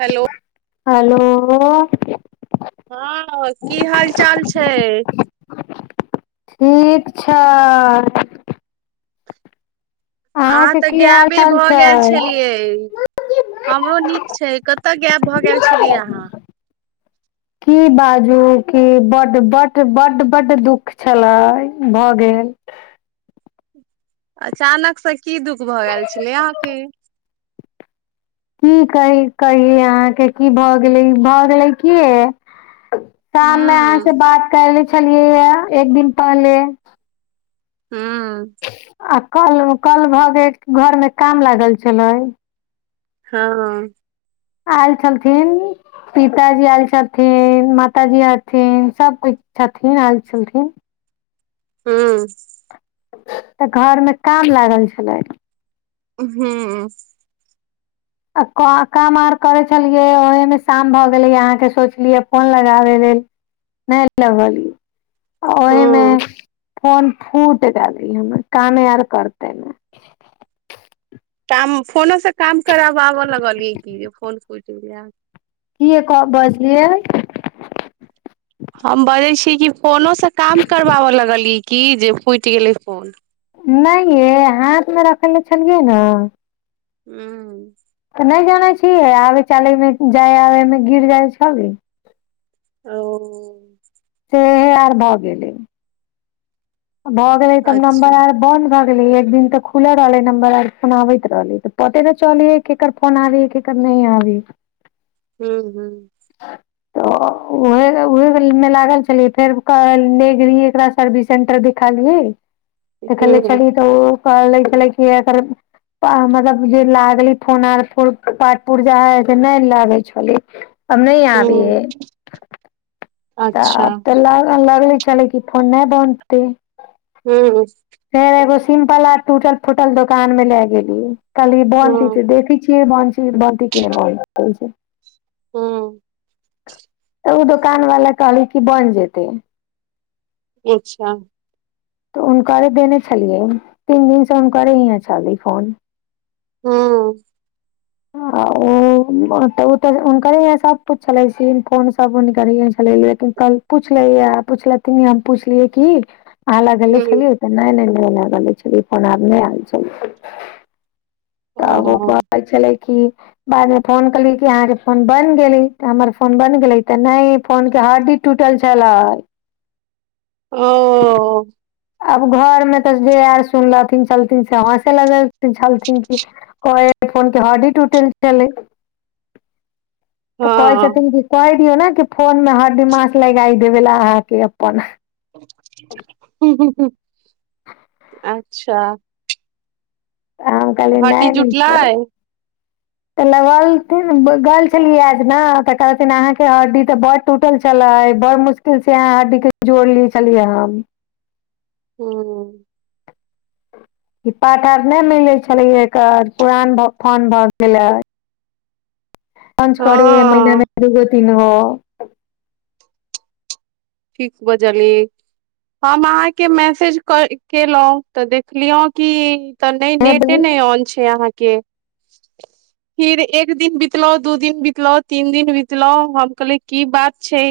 Hello. Hello. हँ की हाल चाल छैय। ठीक छैय। अहाँ अहाँके त की हाल गेयबे चाल भ गेल छै छलियै। हमरो नीक छैय कतय गैब भए गेल छलियै अहाँ। की बाजू की बड -बड -बड- बड दुख छले भ गेल। अचानक से की दुःख भ गेल छलै अहाँके। की कहि- कहि अहाँके की भ गेलै भ गेलै की शाममे अहाँ से हूँ बात करले छलियै या एक दिन पहले हँ। आ कल- कल भ गेल घरमे काम लागल छलै। हँ। आयल छलखिन। पिताजी आयल छथिन माताजी अथिन सब किछु छथिन आयल छथिन। हूँ। तऽ घर मे काम लागल छलै। हूँ‌‌ हूं। आ काम आर करै छलियै ओहिमे शाम भऽ गेलै अहाँके सोचलियै फोन लगाबै लेल। नहि लगलिय। ओहिमे हूँ फोन फूट गेली हमर कामे आर करते में। काम फोनो से काम कराबाबऽ लगलियै की जे फोन फूट गेल। कीये कह बजलियै। हम बजै छीय कि फोनोसँ काम करबाब लगलियै कि जे फुटि गेलै फोन। नहि ये हाथमे रखने छलियै नऽ। हूं। तऽ नहि जानै छियै आबे चाले मे जाय आबे मे गिर जाइ छले। ओ। तेहे आर भऽ गेलै। भो गेलै तऽ अच्छा नंबर आर। बंद भए गेले एक दिन तऽ खुल रहलै नंबर आर फोन आबैत रहलै तऽ पते त चलियै। केकर फोन आबे हे केकर नहि आबे हे। हूँ हूं। [inaudible] तऽ उहे उहे में लागल छलियै फेर नेने गेलियै एकरा सर्विस सेंटर देख। हूँ देखेलही तऽ ओ कहै छलै कि एकर। मतलब जे लागलै फोन आर के पाट पुर्जा ऐ से नहि लागे छलै। आब नहि हूँ आबैये। तऽ अच्छा आब तऽ ल लगय छलै जे फोन नहि बनतै। हूं। फेर एगो सिम्पल आर टूटल फूटल दोकान मे लए गेलि। कहलियै बनतै हूँ त देखय छियै बनतै बनतै केना बनतै। हूं। तऽ ओ दोकान बला कहलै कि बन जेतै। अच्छा। तऽ। कल्हि देने छलियै तीन दिन से हुनके ओतय छलै फोन। हूं। [inaudible] आ ओ तऽ हुनकरे हिसाब छले फोन सब लेकिन कल। पुछले पुछल हम पुछलियै की अहा लगेले हूँ छलियै। ल आ नहि नहि आब छल ओ तब। पाइ छलै की। बाद मे फोन केलियी कि अहाँके फोन बन गेलै हमर फोन बन गेलै तऽ नहि फोन के हडी। टूटल छले। ओ। आब घर मे तऽ जे आर सुनलथिन से हॅंसय लगय छलथिन की। कहै [unintelligible] फोन के हडी टूटल छलै। तऽ कहै हँ छथिन कि कहि दियौ ने कि फोन मे हरडिमास लगाइ देबे ले अहाँके अपन। हूँ, हूँ, हूँ। अच्छा तऽ हम कहलियै नहि हड्डी नै कर- जुटलै तऽ लगेलथिन गेल छलियै आज ने तऽ कहथिन अहाँके हड्डी तऽ बड- टूटल छलै बड़ मुश्किल से अहाँ हड्डी के जोड़ ले छलियै हम। हूँ। ई पार्ट आर नहि मिले छल्लै कऽ पुरान फोन भए गेलेै। पंच करैये महिने हँ मे दूगो तीन गो। ठीक बजलियै। हम आहाँके मैसेज कऽ केलौ तऽ देखलियौ की- तऽ नै हँ हँ नेटे नहि ऑन छै अहाँके। फिर एक दिन बितलौ, दू दिन बितलौ, तीन दिन बितलौ हम कहलियै की बात छै।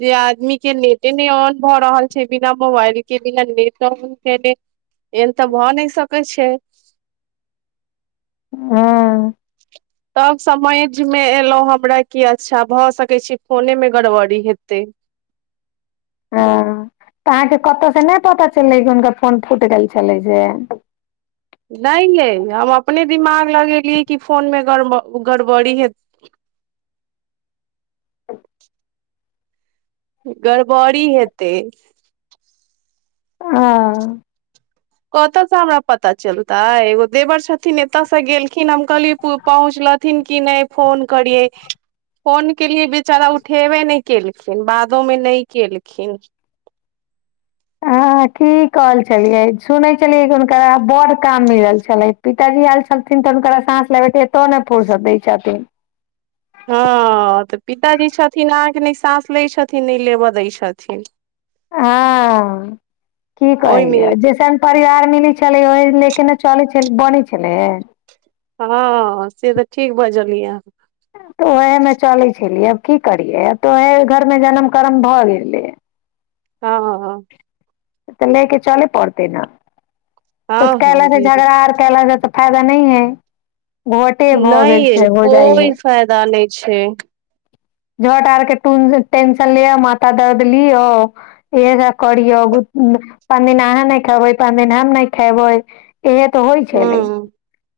जे आदमी के नेटे नै औन भऽ रहल छै बिना मोबाइल के बिना नेट औन केने। एहनतऽ भऽ नै सकै छै। हँ तब समझ मे एलौ हमरा कि अच्छा भऽ सकै छै फोने मे गड़बड़ी हेतै। हँ तऽ आहाँके कतऽ से नै पता चललै कि हुनका फोन फूइट गेल छलै से- नहि यै हम अपने दिमाग लगेलियै कि फोनमे गड़ब गड़बड़ी हे- गड़बड़ी हेतै। हँ। कतऽ से हमरा पता चलतै एगो देवर छथिन एतयसँ गेलखिन हम कहलियै पु पहुँचलथिन कि नै फोन करियै। फोन केलिए बेचारा उठेबे नै केलखिन बादो मे नै केलखिन। हँ की कहय छलियै सुनै छलियै कि हुनकर बड काम मिलल छलै। पिताजी एल छथिन तऽ हुनकर साँस लेबेके एतो ने फूर्सत दैय छथिन। हॅं तऽ पिताजी छथिन आहाँके नै साँस लै छथिन नहि लेबऽ दै छथिन। हँऽ की कहय ओहिमे या जे सब- परिवार मिली छलै ओह ले के ने चलै छल बने छलै। हँ से तऽ ठीक बजलियै आहाँ। तऽ ओएहे मे चलै छलियै आब की करियै तऽ ओएहे घर मे जनम कर्म भऽ गेलै। हॅं। तऽ ले के चलेै पड़तेै न हँ कुछ कैहले हँ तऽ बिल्कुल झगड़ा आर- केल जा तऽ फायदा नै है वोटे भऽ गेल छै हो जाइ हेै। फैयदा नै छै। झट आर के टुन टेंशन लिअ माथा दर्द लिऔ। इह सब करियौ पांन दिन आहाँ नै खेबै पांन दिन हम नै खेबै। इहे ते होइ छेलेै हूँ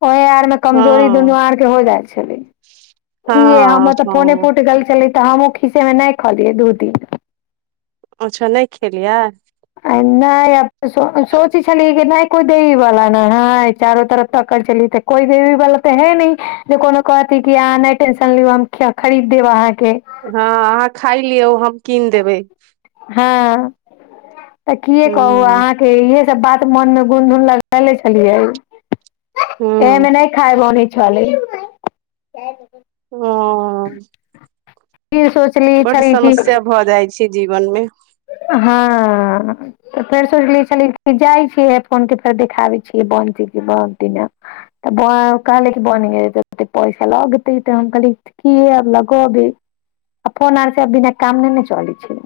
ओहे आर मे कमजोरी हँ दुनू आर के हो जाइ छेलेै। की हम हँ तऽ फोने हँ फुट गेल छेलै तऽ हमहुॅं खीसेमे नै खलियै दू दिन। अच्छा नै खेलियै। आय नैय अब सो-सोचैय छलियै कि नैय। कोय देवी वला न हैय चारो तरफ टक्कडर चली ते कोइ देवी वाला तऽ है नैय। जे कोनो कहती क आहाँ नै टेंशन लिउ हम खरीद देब आहाँके। हँ अहाँ खाय लियौ हम कीन देबै। हँ त कि कहू हूँ अहाँके इहे सब बात मनमे गून धून लगैले छलियै ए हूँ मे नहि खाय बने छलय। ओं। इ सोचली छल कि छी जीवनमे हँ। त फेर सोचले छली जाइ छियै फोन के फेर देखाबै छियै बंद छैय बहुत दिना त बं कहैलिय कि बनतै पैसा लगतय त हम कहलियए कीया लगोबे आ फोन आर के बिना काम नहि ने चलै छैय।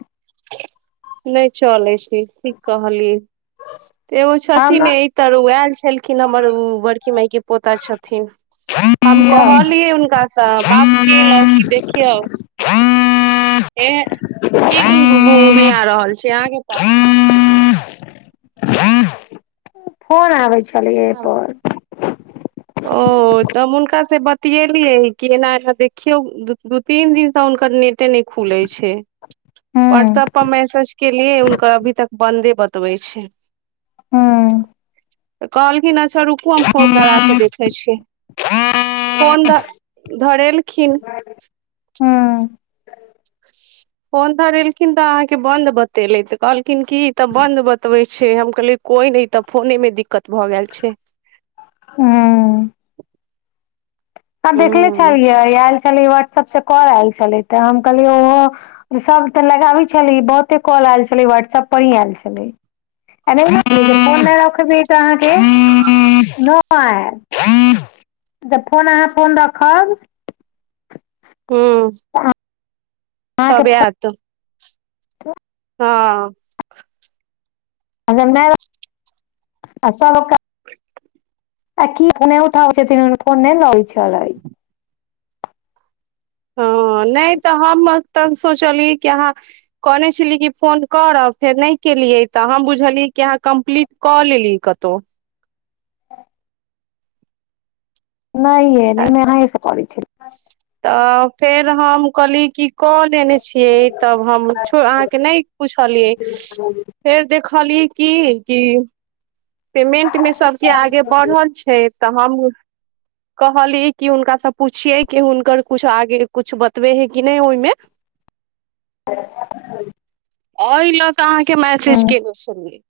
नय चले छैय ठीक कहली एगो हम छथिन इ [unintelligible] एलखिन हमर उ बड़की माइके पोता छथिन हम कहलियै हुनकासँ बात केलउ कि देखियौ [inaudible] एह की गुं गुगीया रहल छी अहाँ रूपा। फोन आबै छलै एयपर। ओ। त हुनका से बतियेलियै कि एना एना देखियौ दू दू- तीन दिन से हुनकर नेट नहि खुलै छैय। हूं व्हाट्सऐप पर मैसेज केलिए हुनकर अभी तक बन्दे बतबै छैय। हूँ। कहलखिन अच्छा रुकू हम फोन धरा क देखै छी। फोन ध धरेलखिन हूँ। फोन धरेलखिन त अहाँके बन्द बतेलेय त कहलखिन की त बन्द बतबै छैय हम कहलियै कोई नय इ त फोने मे दिक्कत भ गेल छैय। हूं आ देखले ह छलियै आयल छलै व्हाट्सऐप से कॉल आयल छलै त हम कहलियै ओहो सब त लगाबय छले बहुते कॉल आयल छलय व्हाट्सऐप पर ही आयल छलय। [inaudible] त फोन अहाँ फोन रखब हू। अहाँके तबे फोन आयत। हँ। [inaudible] आकी फोन नय उठाबै छथिन आ फोने [unintelligible] हँ नहि त हम तब सोचलियै कि अहाँ कहने छलियै कि फोन करब फेर नहि केलियै त हम बुझलियै कि अहाँ कम्प्लीट कऽ लेली कतो। [inaudible] नइयै नहि अहाँयेसँ करय छलियै। त फेर हम कहली कि क लेने छियै। तब हम छ अहाँके नहि पुछलियै फेर देखलियै की की पेमेंटमे सभके आगे बढ़ल छैय त हम कहलियै कि हुनकासँ पुछियै कि हुनकर कुछ आगे कुछ बतबे है कि नय ओयमे। [unintelligible] अहि लऽ क अहाँके मैसेज केेले छेलीये।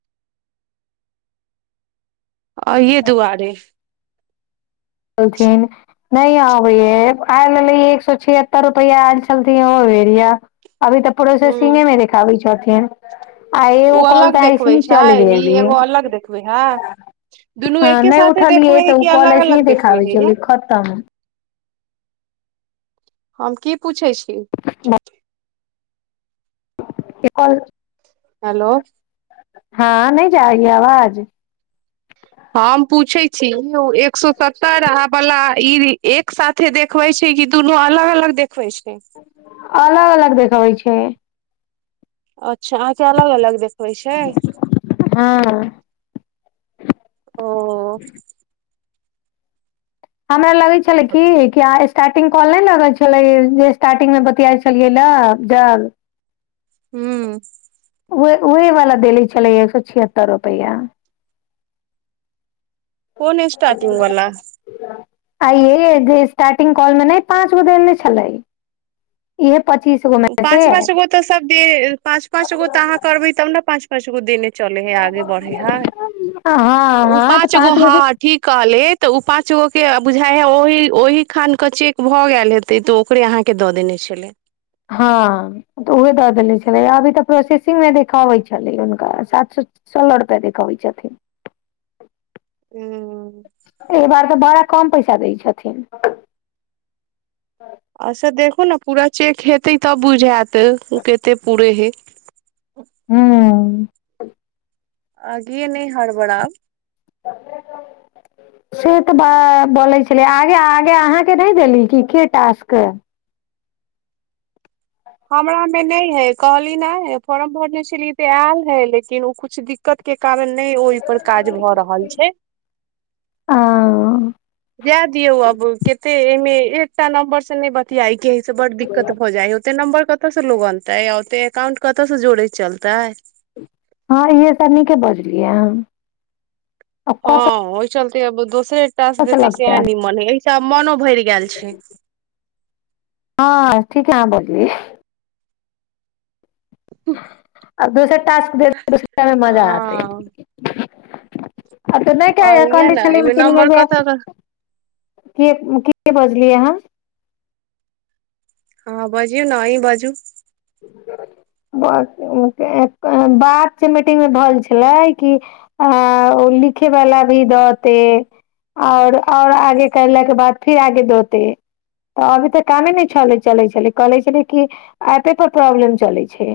अहिये दुआरे कलथिन नहि आबै यें काइल एलै एक सए छिहत्तर रुपया, ऐल छलती इहो बेरिया अभी तऽ प्रोसेसिंगे मे देखाबय छथिन आ एगो उ कॉल अलग तऽ देखबै ऐसे ही छै, चल ई गेलियै एगो अलग देखबै हैं दुनू हँ एके नहि साथे उठलियै देखबै हय तऽ ओ कि, कॉल ऐसे ही अलग-अलग देखबै देखाबै हय यैए छलै खतम हम की पूछै छी ब ए कॉल हैलो हां नहि जाय य आवाज हम पूछै छी, उ एक सौ सत्तर आ बला ई एक साथे देखबै छै कि, दुनू अलग-अलग देखबै छै। अलग-अलग देखबै छै। अच्छा अहाँके अलग-अलग देखबै छै। हँ ओं हमरा लगै छलै की की आ एस स्टार्टिंग कॉल नहि लगै छलै, जे स्टार्टिंग मे बतियाइ छलियै ल ज हम्म वए वऐ वाला देले छलै, एक सौ छिहत्तर रुपैया कोन स्टार्टिंग वला आइ ये जे स्टार्टिंग कॉल मे नहि पाँच गो देने छलै। इहे पच्चीस गो मे से पाँच-पाँच गो तऽ सब दे, पाँंच-पाँच गो तऽ अहाँ करबै तब ने पाँच पाँच गो देने चलै हय आगे बढ़ै हय हँ उ हँ तऽ पाँच गो से हाँ की कहलि त उ पांच गो के बुझाय हय ओहि -ओहि खान के चेक भ गेल हे तै तो ओकरे अहाँके दऽ देने छलै हँ तऽ उहे दऽ देनेे छलै, अभी तऽ प्रोसेसिंग मे देखाबैत छलै हुनका सात सौ सोलह रुपैया देखैबे छथिन हूँ एहि बार त बड़ा कम पैसा दै छथिन। अ से देखू ने पूरा चेक हेते तब बुझैत, ओ कते पूरै हय। हम्म आगे न हि हरबड़ाब [unintelligible] से तऽ ब बोलय छलै, आगे-आगे अहाँ के नहि देली की के टास्क हमरा में नै हय, कहली नाय फॉर्म भरने छलियै तऽ ऐल हय, लेकिन उ कुछ दिक्क क्कत के कारण नहि ओय पर काज भऽ रहल छै। अं जै दियौ अब, केते एय में एकटा नम्बर से नै बतियाइ के हय से बड दिक्कत भऽ जाय ओ त्ते नंबर कतऽ स लोग अनतै, आ ओते एकाउंट कतऽ से जोड़ैत चलतै। हँ इहे सब नीके बजलियै हन हँ ओहि चलते अब दोसरे टास्क से देतै लगतै सएह आदमी। निमन हय, एहि स आब मनो भइर गैल छय हँ ठीके अहाँ बोलली आब दोसर टास्क भेटतै दोसरा में मजा आतै हँ आब तऽ नै कह और ये कहली ने छलीन एहिमे मीटिंग में नम्बर जे कतऽ के की बजलीयै अहाँ हँ बजियौ न अहीं बाजू बात जे मीटिंग में भल छलै, कि आ ओ लिखेवला भी दऽतै, और-और आगे करलाक के बाद फिर आगे दौतै। तऽ अभी तऽ कामे नै चलै छलै कहले छलै कि एपे पर प्रॉब्लम चलै छै।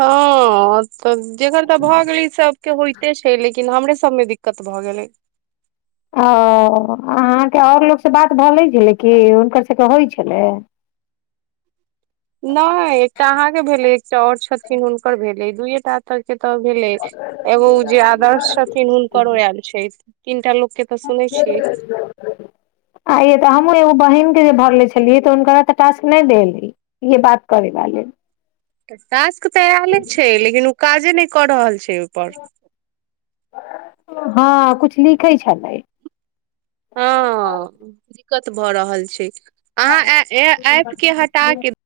हँ तऽ जेकर तऽ भऽ गेलै सबके होयते छै, लेकि लेकिन हमरे सब में दिक्कत भऽ गेलै। ओ अहाँके और लोकसँ बात भऽ गेलै कि हुनकर सबके होइ छलै। नै एकटा अहाँके भेलै एकटा और छथिन हुनकर भेलै दूएटा तऽ के तऽ भेलै एगो ओ जे आदर्श छथिन हुनकरो एल छै, तीनटा लोक के तऽ [unintelligible] सुनै छियै आइये तऽ, हमहूँ एगो बहिनके जे भरले छलियै तऽ हुनकरा तऽ, टास्क नै देलै। ये बात करै वाले टास्क तऽ एले छै, लेकिन उ काजे नै कऽ रहल छै, ओयपर। हँ कुछ लिखै छलै। हँ दिक्कत भऽ रहल छै, अहाँ ए-ए ऐप के हटा के